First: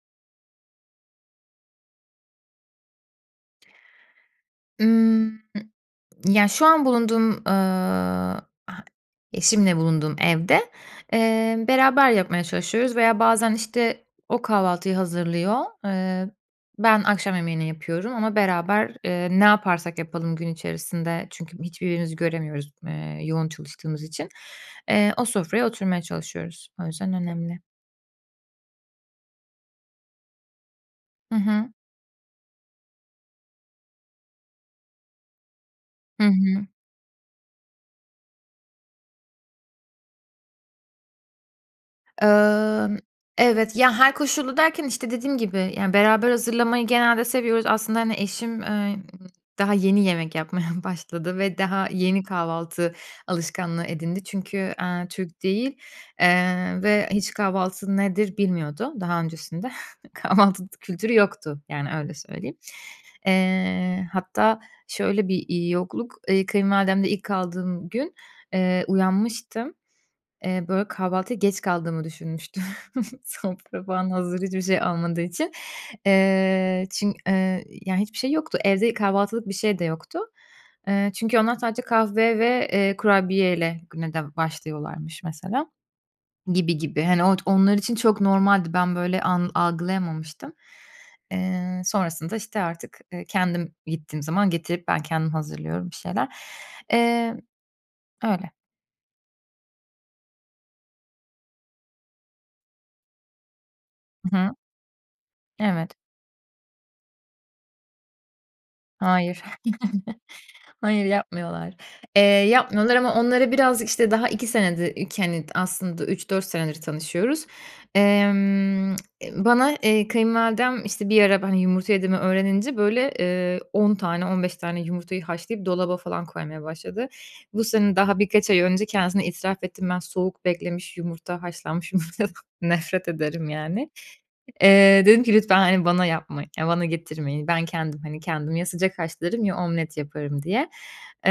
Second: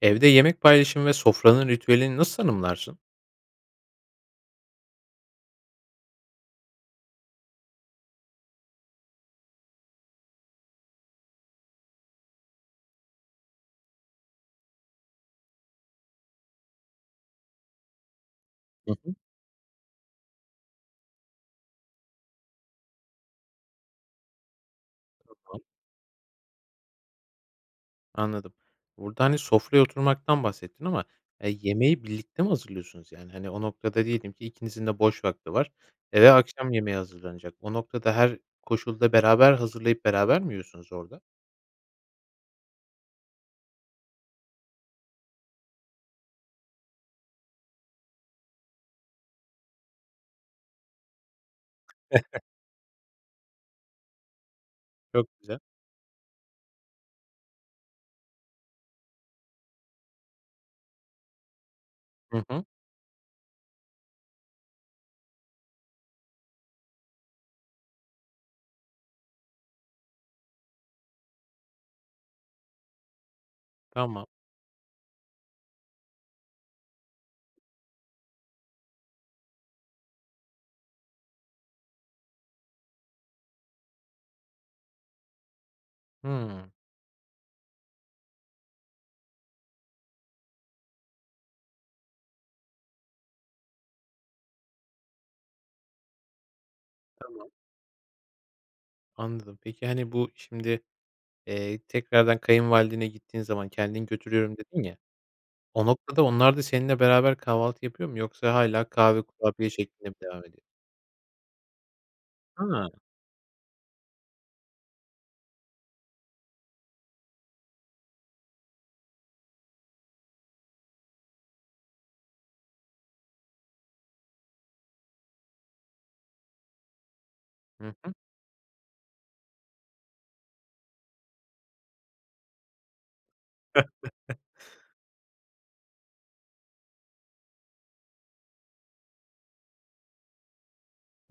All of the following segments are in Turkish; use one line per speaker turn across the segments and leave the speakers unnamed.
Evde yemek paylaşım ve sofranın ritüelini nasıl tanımlarsın?
Imm, ya şu an bulunduğum, ııı, h eşimle bulunduğum evde, ııı, beraber yapmaya çalışıyoruz veya bazen işte o kahvaltıyı hazırlıyor, ııı, ben akşam yemeğini yapıyorum ama beraber,
Hı hı.
ııı, ne yaparsak yapalım gün içerisinde çünkü hiç birbirimizi göremiyoruz, ııı, yoğun çalıştığımız için, ııı, o
Tamam.
sofraya oturmaya çalışıyoruz. O yüzden önemli.
Anladım. Burada, hani, sofraya oturmaktan bahsettin. Ama
Hı
ya,
hı.
yemeği birlikte mi hazırlıyorsunuz yani? Hani, o noktada diyelim ki ikinizin de boş vakti var,
Hı
eve
hı.
akşam yemeğe hazırlanacak. O noktada her koşulda beraber hazırlayıp beraber mi yiyorsunuz orada?
Imm, evet, ya, her koşulda derken işte dediğim gibi, yani, beraber hazırlamayı genelde seviyoruz, aslında, hani, eşim, ııı, daha yeni yemek yapmaya başladı ve daha yeni kahvaltı alışkanlığı edindi çünkü, ııı,
Çok
Türk
güzel.
değil, eee, ve, ııı, hiç kahvaltı nedir bilmiyordu daha öncesinde. Kahvaltı t kültürü yoktu, yani, öyle
Hı
söyleyeyim.
hı.
Iıı, hatta şöyle bir, iii, yokluk, kayınvalidemde ilk kaldığım gün, ııı, uyanmıştım. Iıı, böyle kahvaltıya geç kaldığımı düşünmüştüm. Sofra falan
Tamam.
hazır hiçbir şey olmadığı için. Iıı, çün ııı, ya, hiçbir şey yoktu, evde kahvaltılık bir şey de yoktu. Iıı, çünkü onlar sadece kahve ve, ııı, kurabiyeyle güne de başlıyorlarmış mesela
Hımm.
gibi gibi. Hani, ot onlar için çok normaldi, ben böyle an algılayamamıştım. Iıı, sonrasında işte artık, ııı, kendim gittiğim zaman getirip ben kendim hazırlıyorum bir şeyler. Imm,
Tamam.
öyle.
Anladım peki, hani, bu şimdi, eee, tekrardan kayınvalidene gittiğin zaman kendin
I hı.
götürüyorum dedin ya, o
Evet.
noktada onlar da seninle beraber kahvaltı yapıyor mu yoksa hâlâ kahve,
Hayır.
kurabiye şeklinde mi devam ediyor?
Hayır yapmıyorlar. Eee,
Ha.
yapmıyorlar ama onları birazcık işte daha 2 senedir, iki hani, aslında 3-4 senedir tanışıyoruz. Emm eee, bana, eee, kayınvalidem işte bir ara ben, hani, yumurta yediğimi öğrenince böyle, eee, 10 tane, 15 tane yumurtayı haşlayıp dolaba falan koymaya başladı. Bu
Hı
sene
hı.
daha birkaç ay önce kendisine itiraf ettim ben soğuk beklemiş yumurta haşlanmış yumurtadan nefret ederim, yani. Eee, dedim ki lütfen, hani, bana yapmayın, ya bana getirmeyin. Ben kendim, hani, kendim ya sıcak haşlarım ya omlet yaparım diye.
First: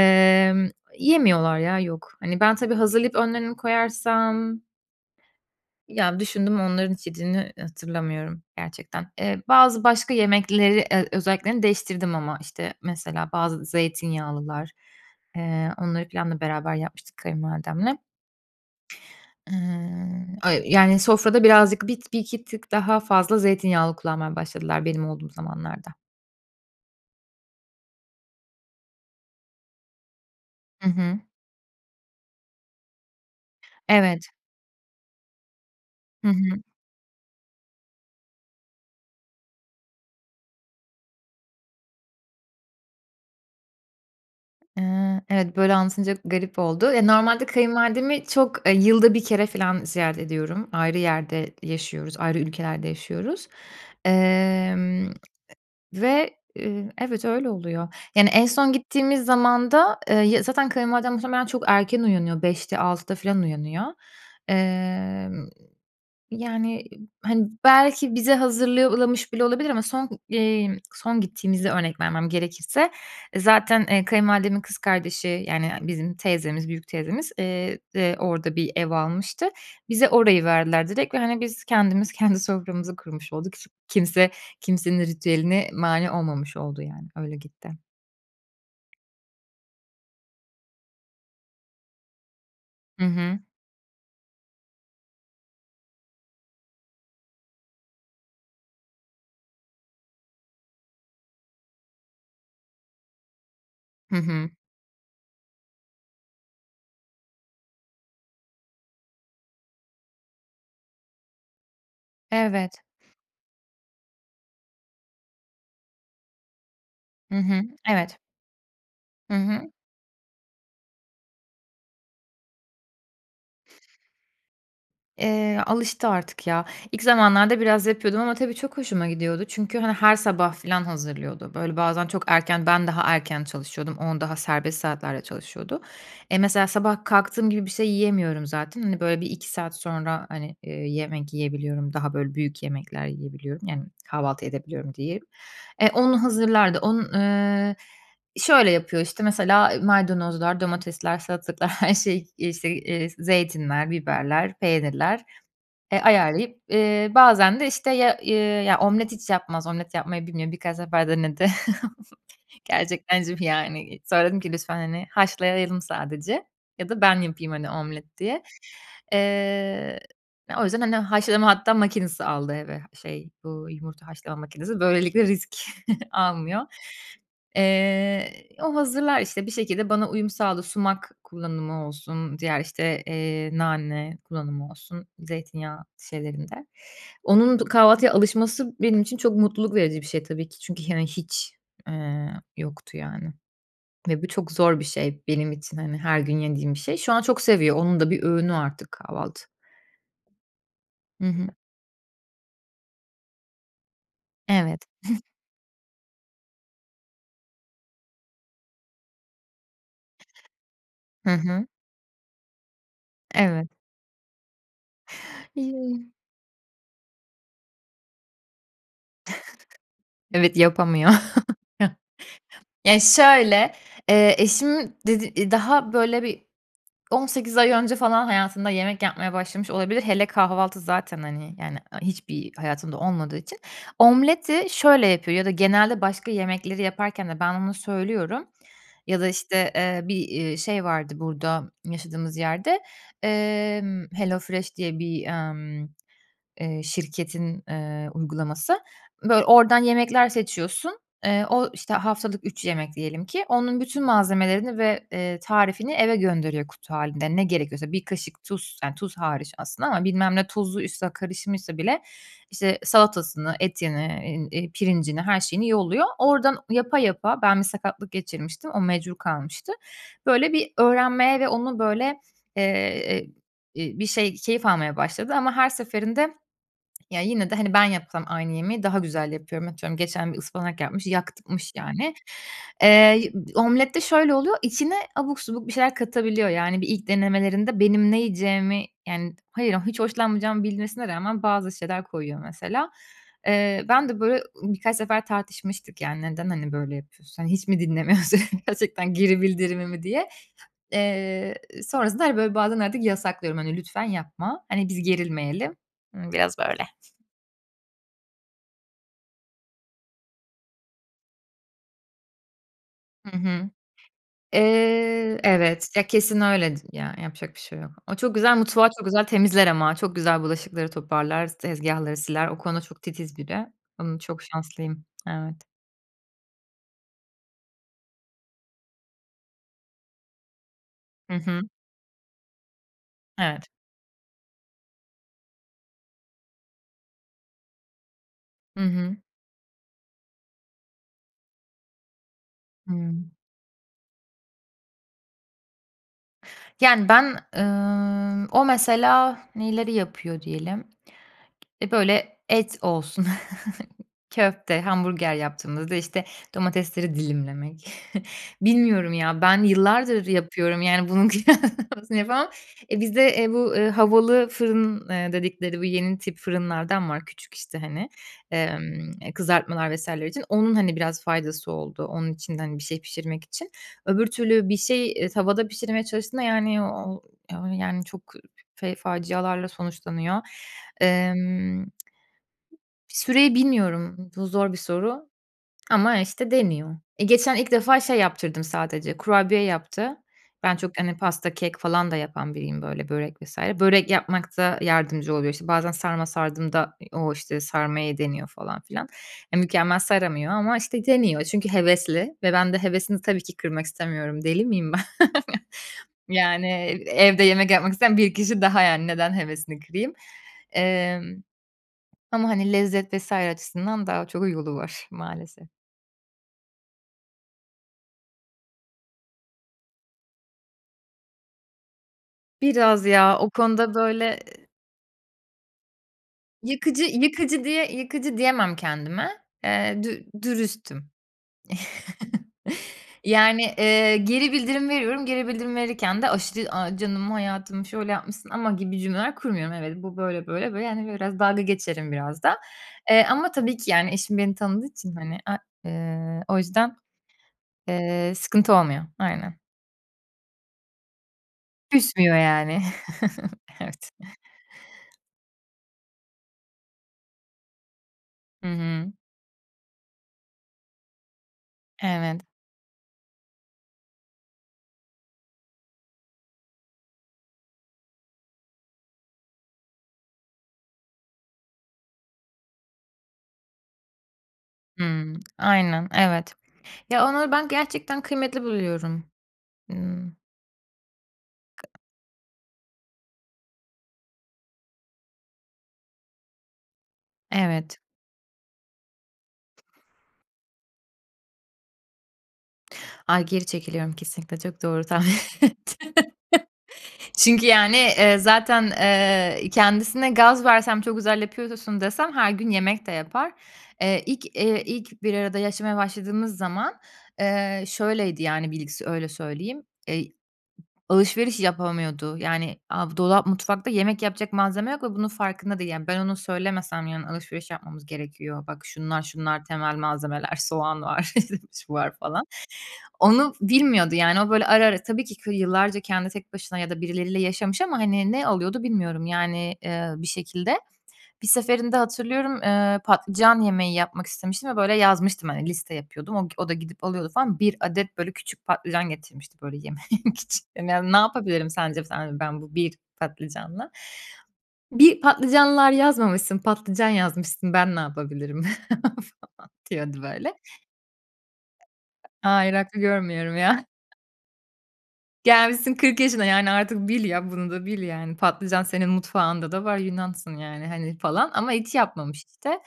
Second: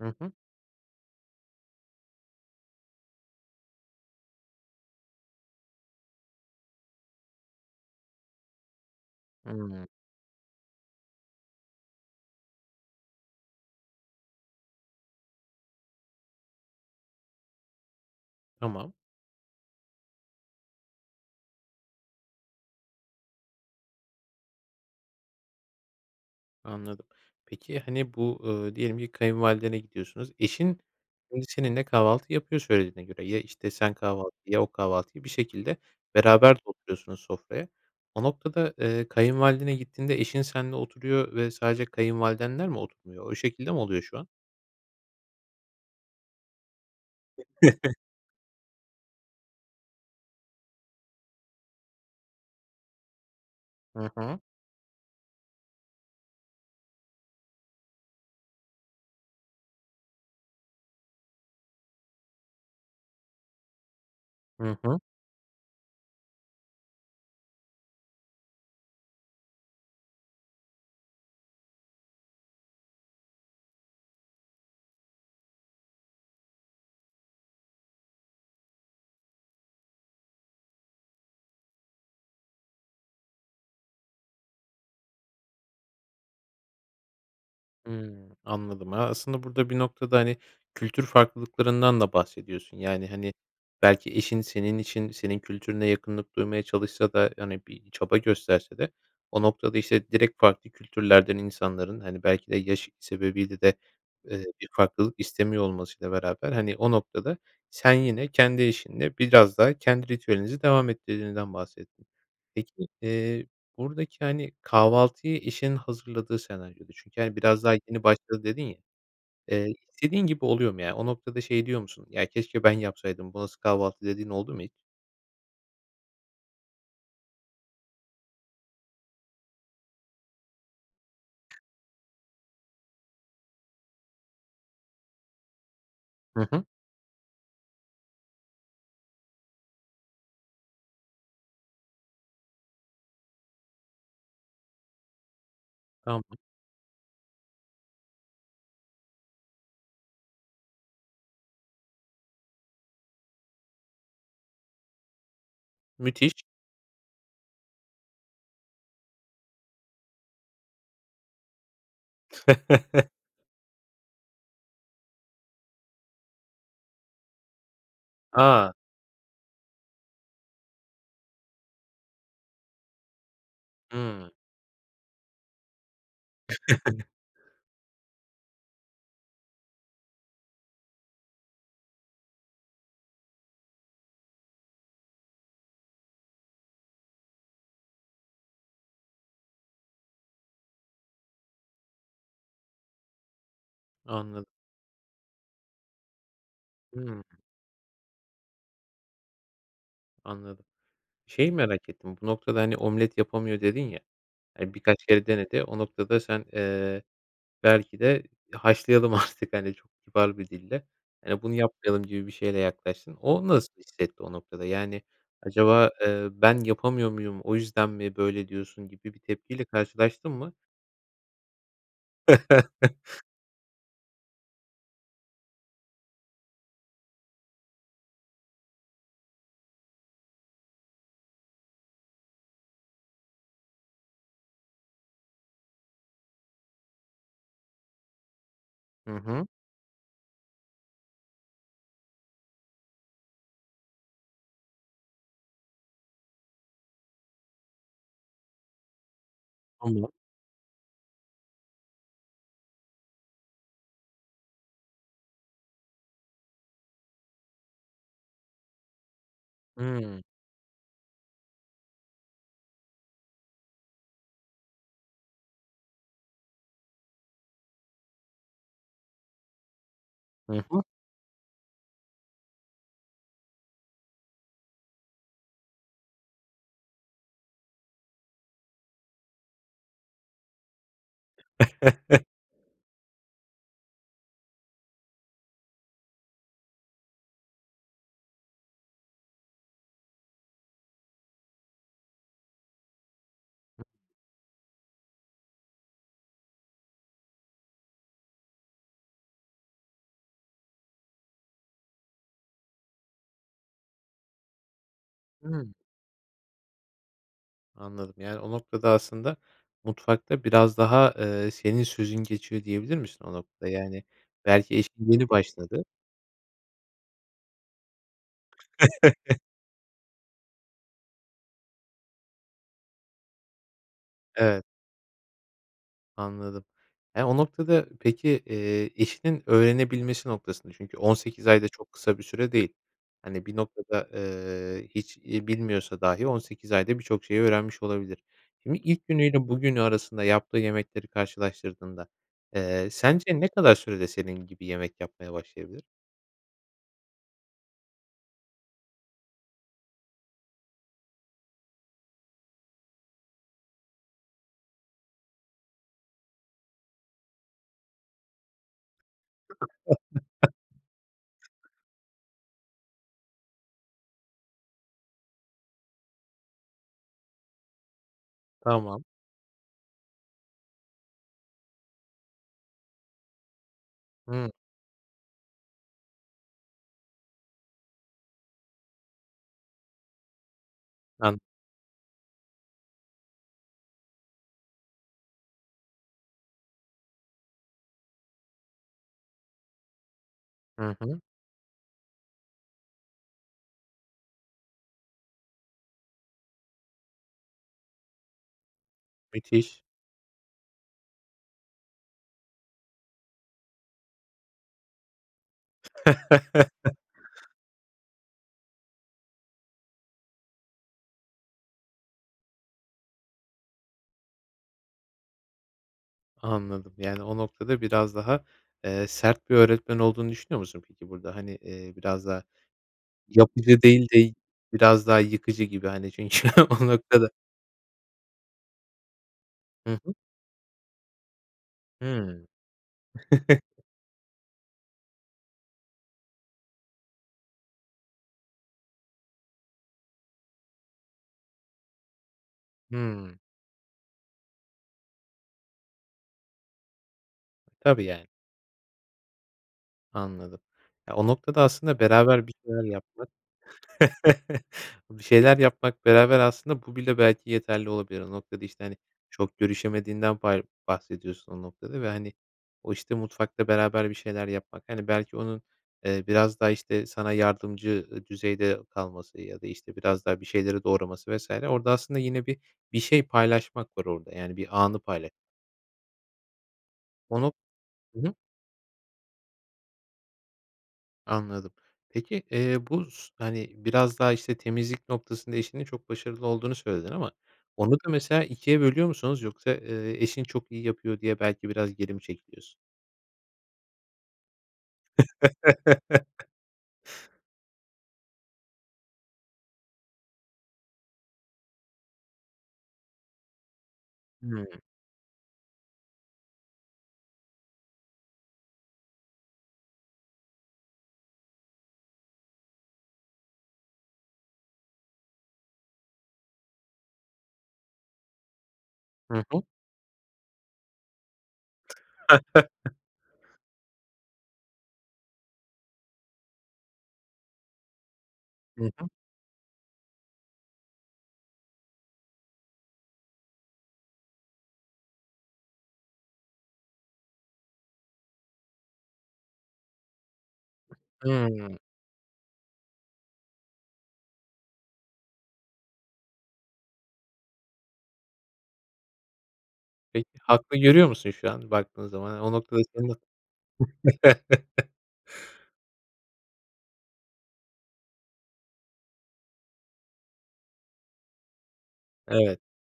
Hı hı.
yemiyorlar ya, yok. Hani, ben tabii hazırlayıp önlerini koyarsam Ya, düşündüm onların hiç yediğini hatırlamıyorum gerçekten. Eee, bazı
Hımm.
başka yemekleri, eee, özelliklerini değiştirdim ama işte mesela bazı zeytinyağlılar, eee, onları planla beraber yapmıştık kayınvalidemle.
Tamam.
Iıı, öy yani, sofrada birazcık bit 1-2 tık daha fazla zeytinyağlı kullanmaya başladılar benim olduğum zamanlarda.
Anladım. Peki, hani bu, ııı, diyelim ki kayınvalidene gidiyorsunuz eşin
Hı hı.
önce seninle kahvaltı yapıyor söylediğine göre. Ya, işte, sen
Evet.
kahvaltıyı, ya, o kahvaltıyı bir şekilde
Hı
beraber de
hı.
oturuyorsunuz sofraya. O noktada, eee, kayınvalidene gittiğinde eşin senle oturuyor ve sadece kayınvalidenler mi oturmuyor? O şekilde mi oluyor şu an?
Eee, evet, böyle anlatınca garip oldu. Ya, normalde kayınvalidemi çok, eee, yılda 1 kere filan ziyaret ediyorum, ayrı yerde yaşıyoruz, ayrı ülkelerde yaşıyoruz.
Hı hı.
Emm, ve, ııı, evet, öyle oluyor. Yani, en son gittiğimiz zaman da, eee, ya zaten kayınvalidem muhtemelen çok erken uyanıyor, 5'te, 6'da filan uyanıyor.
Hı hı.
Eee, yani, hani, belki bize hazırlamış bile olabilir. Ama son, eee, son gittiğimizi örnek vermem gerekirse, e, zaten, eee, kayınvalidemin kız kardeşi yani bizim teyzemiz, büyük teyzemiz, eee, de orada bir ev almıştı. Bize orayı verdiler direkt ve, hani, biz kendimiz kendi soframızı kurmuş olduk. S kimse kimsenin ritüeline mâni olmamış oldu yani. Öyle gitti.
Hımm, anladım. Aaa, aslında burada bir noktada, hani, kültür farklılıklarından da bahsediyorsun.
Hı
Yani, hani,
hı.
belki eşin senin için senin kültürüne yakınlık duymaya çalışsa da, hani, bir çaba gösterse de o noktada işte direkt farklı kültürlerden insanların, hani, belki de yaşı sebebiyle de,
Hı
eee,
hı.
bir farklılık istemiyor olmasıyla beraber, hani, o noktada sen yine kendi eşinle biraz daha kendi ritüelinizi devam ettirdiğinizden bahsettin.
Evet.
Peki, eee, buradaki, hani, kahvaltıyı eşin hazırladığı senaryoda çünkü, hani,
Hı hı,
biraz daha yeni
evet.
başladı dedin ya.
Hı hı.
Eee, istediğin gibi oluyor mu ya? O noktada şey diyor musun, ya keşke ben yapsaydım bu nasıl kahvaltı dediğin oldu mu hiç?
Eee, alıştı artık, ya, ilk zamanlarda biraz yapıyordum ama tabii çok hoşuma gidiyordu çünkü, hani, her sabah filan hazırlıyordu. Böyle bazen çok erken ben daha erken çalışıyordum, on daha serbest saatlerde çalışıyordu. Eee,
Hı hı.
mesela sabah kalktığım gibi bir şey yiyemiyorum zaten. Hani, böyle bir 2 saat sonra, hani, eee, yemek yiyebiliyorum, daha böyle büyük yemekler yiyebiliyorum, yani, kahvaltı edebiliyorum diyeyim. E, onu
Tamam.
hazırlardı onu, ııı, şöyle yapıyor işte mesela maydanozlar, domatesler, salatalıklar her şey işte, eee, zeytinler, biberler, peynirler, eee,
Müthiş.
ayarlayıp, eee, bazen de işte, ya, ııı, ya, omlet hiç yapmaz omlet yapmayı bilmiyor. Birkaç defa denedi. Gerçekten. [unintelligible] Yani, sonra dedim ki lütfen, hani, haşlayalım sadece ya da ben yapayım, hani, omlet diye.
A.
Eee, o yüzden hani haşlama hatta makinesi aldı eve, şey, bu yumurta
Hımm.
haşlama makinesi, böylelikle risk almıyor. Eee, o hazırlar işte bir şekilde bana uyum sağladı sumak kullanımı olsun, diğer, işte, eee, nane kullanımı olsun, zeytinyağı şeylerinde. Onun du kahvaltıya alışması benim için çok mutluluk verici bir şey tabii ki çünkü, hani, hiç, eee, yoktu, yani, ve bu
Anladım.
çok zor bir şey benim için, hani, her gün yediğim bir şey. Şu an
Hımm.
çok seviyor, onun da bir öğünü artık kahvaltı.
Anladım.
Hı hı.
Şeyi merak ettim, bu noktada, hani, omlet yapamıyor dedin ya, hani,
Evet.
birkaç kere denedi. O noktada sen, eee, belki de haşlayalım artık hani, çok kibar bir dille,
Hı
hani, bunu
hı.
yapmayalım gibi bir şeyle yaklaştın. O
Evet.
nasıl bir hissetti o noktada? Yani acaba,
[unintelligible]
eee, "Ben yapamıyor muyum, o yüzden mi böyle diyorsun?" gibi bir tepkiyle karşılaştın mı?
Evet, yapamıyor. Ya, şöyle, eee, eşim d daha böyle bir 18 ay önce falan hayatında yemek yapmaya başlamış olabilir. Hele kahvaltı zaten, hani, yani, hiçbir hayatında olmadığı için. Omleti şöyle yapıyor ya da genelde başka yemekleri yaparken de ben ona söylüyorum,
Hı
ya da,
hı.
işte, eee, bir, eee, şey, vardı burada yaşadığımız yerde, emm, Hello Fresh diye bir, ımm, eee, şirketin, eee, uygulaması, böyle oradan
Anla
yemekler seçiyorsun, eee, o işte haftalık 3 yemek diyelim ki, onun bütün malzemelerini ve, eee, tarifini eve gönderiyor kutu hâlinde, ne gerekiyorsa. 1 kaşık tuz, yani tuz hariç aslında ama
Hımm.
bilmem ne tuzu üstüne karışmışsa bile işte salatasını, etini, eee, pirincini, her şeyini yolluyor. Oradan yapa yapa Ben bir sakatlık geçirmiştim, o mecbur kalmıştı. Böyle
Hı
bir
hı.
öğrenmeye ve onu böyle, eee, ııı, bir şey keyif almaya başladı ama her seferinde ya yine de hani ben yapsam aynı yemeği daha güzel yapıyorum. Atıyorum, geçen bir ıspanak yapmış, yakmış yani. Eee, omlette şöyle oluyor, içine abuk subuk bir şeyler katabiliyor. Yani, bir ilk denemelerinde benim ne yiyeceğimi Yani, hayır, hiç hoşlanmayacağımı bilmesine rağmen bazı şeyler koyuyor mesela. Eee, ben de böyle birkaç sefer tartışmıştık yani, neden, hani, böyle yapıyorsun, hani, hiç mi dinlemiyorsun, gerçekten geri bildirimimi diye. Eee, sonrasında, hani, böyle bazen artık yasaklıyorum, hani, lütfen yapma. Hani, biz
Imm.
gerilmeyelim. Imm, biraz böyle.
Anladım. Yani, o noktada aslında mutfakta biraz daha, eee, senin sözün geçiyor diyebilir misin o
Hı
noktada?
hı.
Yani, belki eşin yeni
Eee,
başladı.
evet. Ya, kesin öyledir ya, yapacak bir şey yok. O çok güzel mutfağı, çok güzel temizler ama. Çok güzel bulaşıkları toparlar, s tezgâhları siler, o konuda çok titiz biri. Imm, çok
Evet.
şanslıyım. Evet.
Anladım. Ya, o noktada peki, eee, eşinin öğrenebilmesi noktasında çünkü on
Hı
sekiz ay
hı.
da çok kısa bir süre değil. Hani, bir
Evet.
noktada, eee, hiç iyi bilmiyorsa dahi 18 ayda birçok şeyi öğrenmiş olabilir. Şimdi
Hı
ilk
hı.
günüyle bugünü arasında yaptığı yemekleri karşılaştırdığında, eee,
Hıı.
sence ne kadar sürede senin gibi yemek yapmaya başlayabilir?
Yani, ben, ımm, o mesela neyleri yapıyor diyelim? E, böyle, et olsun. Köfte, hamburger yaptığımda da, işte, domatesleri dilimlemek. Bilmiyorum ya, ben yıllardır yapıyorum, yani, bunun kıyaslamasını yapamam. Eee, bizde, eee, bu, eee, havalı fırın, eee, dedikleri bu yeni tip fırınlardan var küçük, işte, hani.
Tamam.
Emm, eee, kızartmalar vs. için. Onun, hani, biraz faydası oldu, onun içinde, hani, bir şey pişirmek için. Öbür
Hıı.
türlü bir şey, eee, tavada pişirmeye çalıştığında, yani, o o, yani, çok fe facialarla sonuçlanıyor.
An
Emm, süreyi bilmiyorum. Bu, zor bir soru ama, işte, deniyor. E, geçen ilk defa şey yaptırdım sadece, kurabiye yaptı. Ben
Hı
çok, hani,
hı.
pasta, kek falan da yapan biriyim, böyle, börek vs. Börek yapmakta yardımcı oluyor. İşte, bazen sarma sardığımda, eee, o, işte, sarmayı deniyor falan filan. Ya,
Müthiş.
mükemmel saramıyor ama, işte, deniyor, çünkü hevesli ve ben de hevesini tabii ki kırmak istemiyorum. Deli miyim ben? Yani, evde yemek yapmak isteyen bir kişi daha, yani, neden hevesini kırayım? Emm, ama, hani, lezzet vs. açısından daha çok yolu var maalesef.
Anladım, yani, o noktada biraz daha, eee, sert bir öğretmen olduğunu düşünüyor musun peki burada? Hani, eee, biraz daha
Biraz ya, o
yapıcı
konuda
değil de
böyle
biraz daha yıkıcı gibi, hani, çünkü o
yıkıcı
noktada
yıkıcı diye yıkıcı diyemem kendime,
Hı
eee,
hı.
dü dürüstüm.
Hıı.
Yani, eee, geri bildirim veriyorum, geri bildirim verirken de aşırı, "A, canım, hayatım, şöyle yapmışsın ama." gibi cümleler kurmuyorum. Evet, bu böyle, böyle, böyle hani, biraz dalga geçerim biraz da. Eee,
Hımm.
ama tabii ki, yani, eşim beni tanıdığı için, hani, a eee, o yüzden,
Tabii, yani.
eee, sıkıntı olmuyor, aynen.
Anladım. Ya, o noktada aslında
Küsmüyor,
beraber bir
yani.
şeyler yapmak
Evet.
Bir şeyler yapmak beraber aslında bu bile belki yeterli olabilir. O noktada
Hı
işte, hani,
hı.
çok görüşemediğinden bar bahsediyorsun o noktada ve, hani,
Evet.
o işte mutfakta beraber bir şeyler yapmak. Hani, belki onun, eee, biraz daha işte sana yardımcı, ııı, düzeyde kalması ya da işte biraz daha bir şeyleri doğraması vs. Orada aslında yine bir bir şey paylaşmak var orada, yani, bir anı paylaşmak.
Hımm. Aynen, evet. Ya, onları
Onu
ben
Hı
gerçekten
hı.
kıymetli buluyorum. Hıı.
Anladım. Peki, eee, bu s hani, biraz daha işte temizlik noktasında eşinin çok başarılı olduğunu söyledin ama onu
Evet.
da mesela 2'ye bölüyor musunuz yoksa, ııı, eşin çok iyi yapıyor diye belki biraz geri mi çekiyorsun?
Ay, geri çekiliyorum kesinlikle, çok doğru tahmin ettin. Çünkü, yani, eee, zaten, eee, kendisine gaz versem çok güzel yapıyorsun desem her gün yemek de yapar. Eee, ilk,
Hıı.
eee, ilk bir arada yaşamaya başladığımız zaman, eee, şöyleydi yani bilgisi öyle söyleyeyim. Eee, b alışveriş yapamıyordu, yani, a bu dolap mutfakta yemek yapacak malzeme yok ve bunun farkında değil, yani. Ben onu söylemesem yarın alışveriş yapmamız gerekiyor. Bak şunlar
Hı hı.
şunlar temel malzemeler, soğan var şu var falan. Onu bilmiyordu yani. O böyle ara ara tabii ki yıllarca kendi tek başına ya da birileriyle yaşamış. Ama, hani, ne alıyordu
Hı hı.
bilmiyorum, yani, ııı, bir şekilde. Bir seferinde hatırlıyorum, eee, patlıcan yemeği yapmak istemiştim ve böyle yazmıştım, hani, liste yapıyordum. O o da gidip alıyordu falan. 1 adet böyle küçük patlıcan getirmişti böyle yemek için. Yani, ya, ne yapabilirim
Hımm.
sence sen dedim ben bu 1 patlıcanla. Bir patlıcanlar yazmamışsın. Patlıcan yazmışsın. Ben ne yapabilirim falan diyordu
Peki,
böyle.
haklı görüyor musun şu an baktığın zaman? Hani, o
Hayır,
noktada
haklı
seni.
görmüyorum ya. Gelmişsin 40 yaşına, yani, artık bil ya, bunu da bil yani. Patlıcan senin mutfağında da var, Yunansın, yani, hani, falan ama hiç yapmamış
Evet.
işte.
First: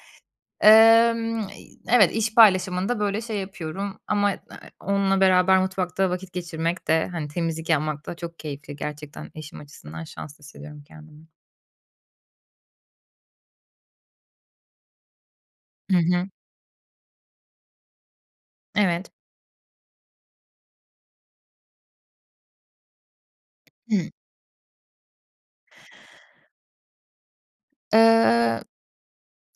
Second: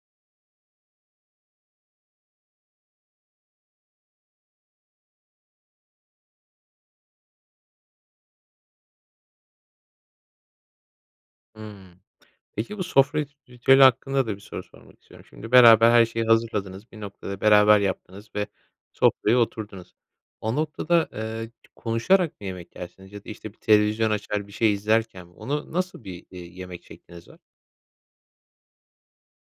Emm, eee, evet, iş paylaşımında böyle şey yapıyorum ama, aaa, onunla beraber mutfakta vakit geçirmek de, hani, temizlik yapmak da çok keyifli. Gerçekten eşim açısından şanslı hissediyorum kendimi.
Hımm. Peki bu sofra rit ritüeli hakkında da bir soru sormak istiyorum. Şimdi beraber
Hı
her şeyi
hı.
hazırladınız, bir noktada beraber yaptınız ve
Evet.
sofraya oturdunuz. O noktada, ııı, konuşarak mı yemek yersiniz ya da işte bir
Hımm.
televizyon açar, bir şey izlerken mi onu nasıl bir, eee, yemek şekliniz var?
Iıı,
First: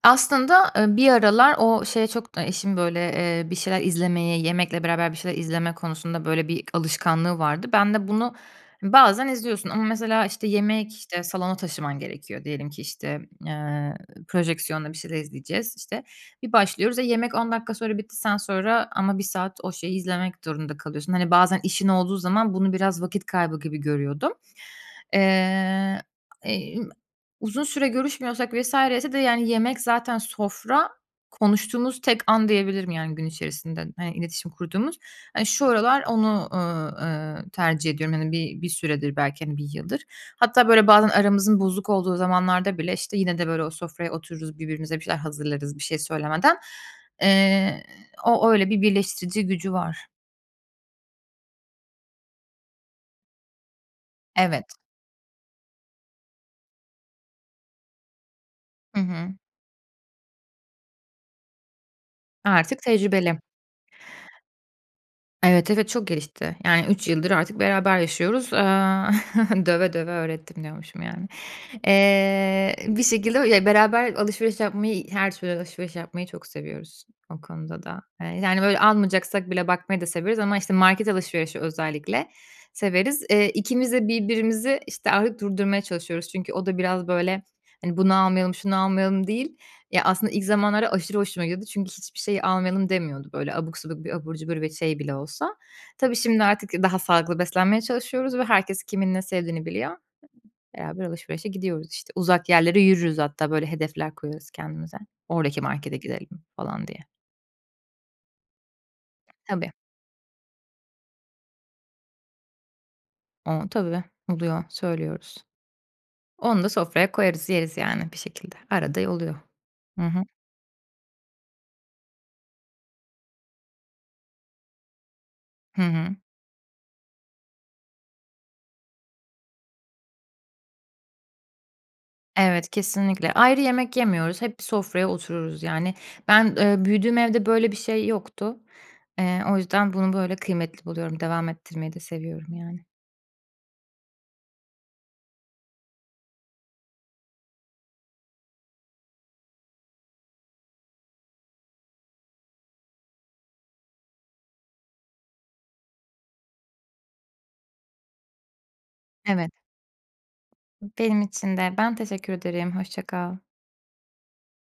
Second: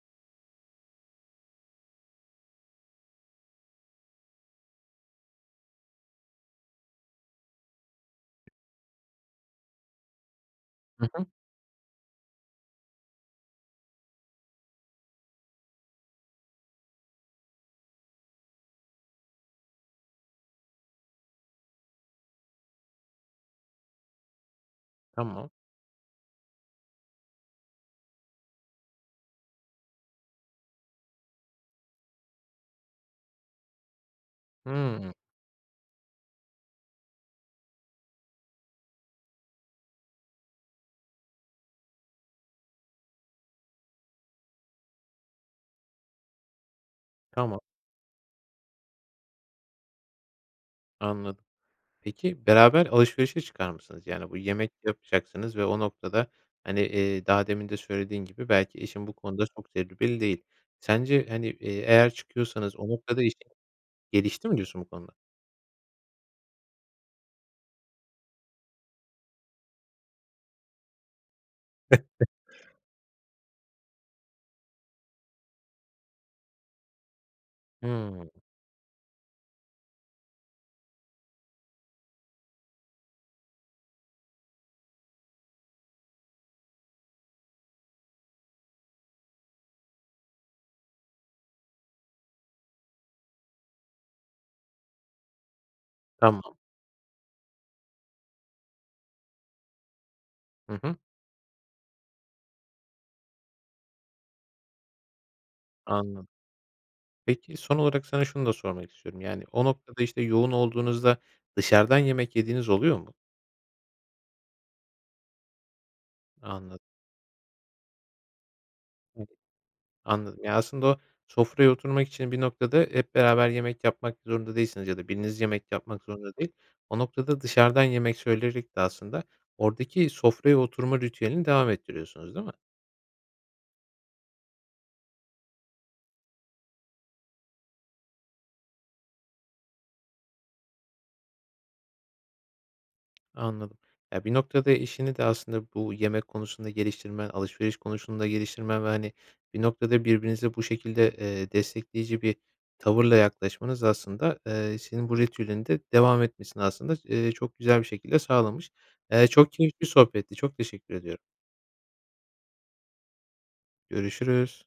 aslında, ııı, bir aralar o şeye çok, ııı, eşim, ııı, böyle bir şeyler izlemeye, yemekle beraber bir şeyler izleme konusunda böyle bir alışkanlığı vardı. Ben de bunu bazen izliyorsun ama mesela işte yemek,
Hı
işte
hı.
salona taşıman gerekiyor diyelim ki, işte, ııı, projeksiyonla bir şeyler izleyeceğiz, işte. Bir başlıyoruz ve yemek 10 dakika sonra bitti, sen sonra ama 1 saat o şeyi izlemek durumunda kalıyorsun. Hani, bazen işin olduğu zaman bunu biraz vakit kaybı gibi görüyordum.
Tamam.
Iıı, emm, uzun süre görüşmüyorsak vs. ise de yani yemek zaten sofra konuştuğumuz tek an diyebilirim. Yani, gün içerisinde hani iletişim kurduğumuz.
Hımm.
Hani, şu aralar onu, ııı, ııı, tercih ediyorum. Yani, bir bir süredir belki, hani 1 yıldır. Hatta böyle bazen aramızın bozuk olduğu zamanlarda bile işte, yine, de böyle o sofraya oturuyoruz, birbirimize bir şeyler hazırlarız bir şey söylemeden.
Tamam.
Iıı, o öyle bir birleştirici gücü var.
Anladım. Peki, beraber alışverişe çıkar mısınız? Yani, bu
Evet.
yemek yapacaksınız ve o noktada, hani, eee, daha demin de söylediğin gibi belki
Hı
eşin bu
hı.
konuda çok tecrübeli değil. Sence, hani, eee, eğer çıkıyorsanız
Artık
o noktada
tecrübeli.
eşin gelişti mi diyorsun bu konuda?
Evet, evet çok gelişti. Yani, 3 yıldır artık beraber yaşıyoruz. Iıı, "döve döve öğrettim" diyormuşum yani. Eee, bir şekilde Ya, beraber alışveriş yapmayı, her türlü alışveriş yapmayı çok seviyoruz o konuda da. Eee,
Hıı.
yani, böyle, almayacaksak bile bakmayı da severiz ama işte, market alışverişi özellikle severiz. Eee, ikimiz de birbirimizi, işte, artık durdurmaya çalışıyoruz çünkü o da biraz, böyle, hani, bunu almayalım, şunu almayalım değil. Ya, aslında ilk zamanlarda aşırı hoşuma gidiyordu çünkü hiçbir şeyi almayalım demiyordu, böyle, abuk subuk bir abur cubur ve şey bile olsa. Tabii, şimdi
Tamam.
artık daha sağlıklı beslenmeye çalışıyoruz ve herkes kimin ne sevdiğini biliyor.
Hı hı.
Beraber alışverişe gidiyoruz işte. Uzak yerlere yürürüz hatta, böyle, hedefler koyuyoruz kendimize, "oradaki markete
Anladım.
gidelim" falan diye.
Peki, son olarak sana şunu da sormak istiyorum, yani, o
Tabii.
noktada işte yoğun olduğunuzda dışarıdan yemek yediğiniz oluyor mu?
A, tabii. Oluyor, söylüyoruz. Onu da
Anladım.
sofraya koyarız, yeriz yani bir şekilde. Arada, e, oluyor.
[unintelligible]
Hı hı.
Anladım. Yani, aslında o sofraya oturmak için bir noktada hep beraber yemek yapmak zorunda değilsiniz ya da biriniz yemek
Hı
yapmak
hı.
zorunda değil. O noktada dışarıdan yemek söyleyerek de aslında oradaki sofraya oturma ritüelini devam ettiriyorsunuz, değil mi?
Evet, kesinlikle. Ayrı yemek yemiyoruz, hep bir sofraya otururuz yani. Ben, ııı, büyüdüğüm evde böyle bir şey yoktu. Eee, o yüzden bunu böyle kıymetli buluyorum, devam ettirmeyi de seviyorum yani.
Anladım. Ya, bir noktada eşini de aslında bu yemek konusunda geliştirmen, alışveriş konusunda geliştirmen ve, hani, bir noktada birbirinize bu şekilde, eee, destekleyici bir tavırla yaklaşmanız aslında, eee, senin bu ritüelin de devam etmesini aslında, eee, çok güzel bir şekilde sağlamış. Eee,
Evet.
çok keyifli bir sohbetti, çok teşekkür ediyorum.
Benim için de, ben teşekkür ederim. Hoşça kal.
Görüşürüz.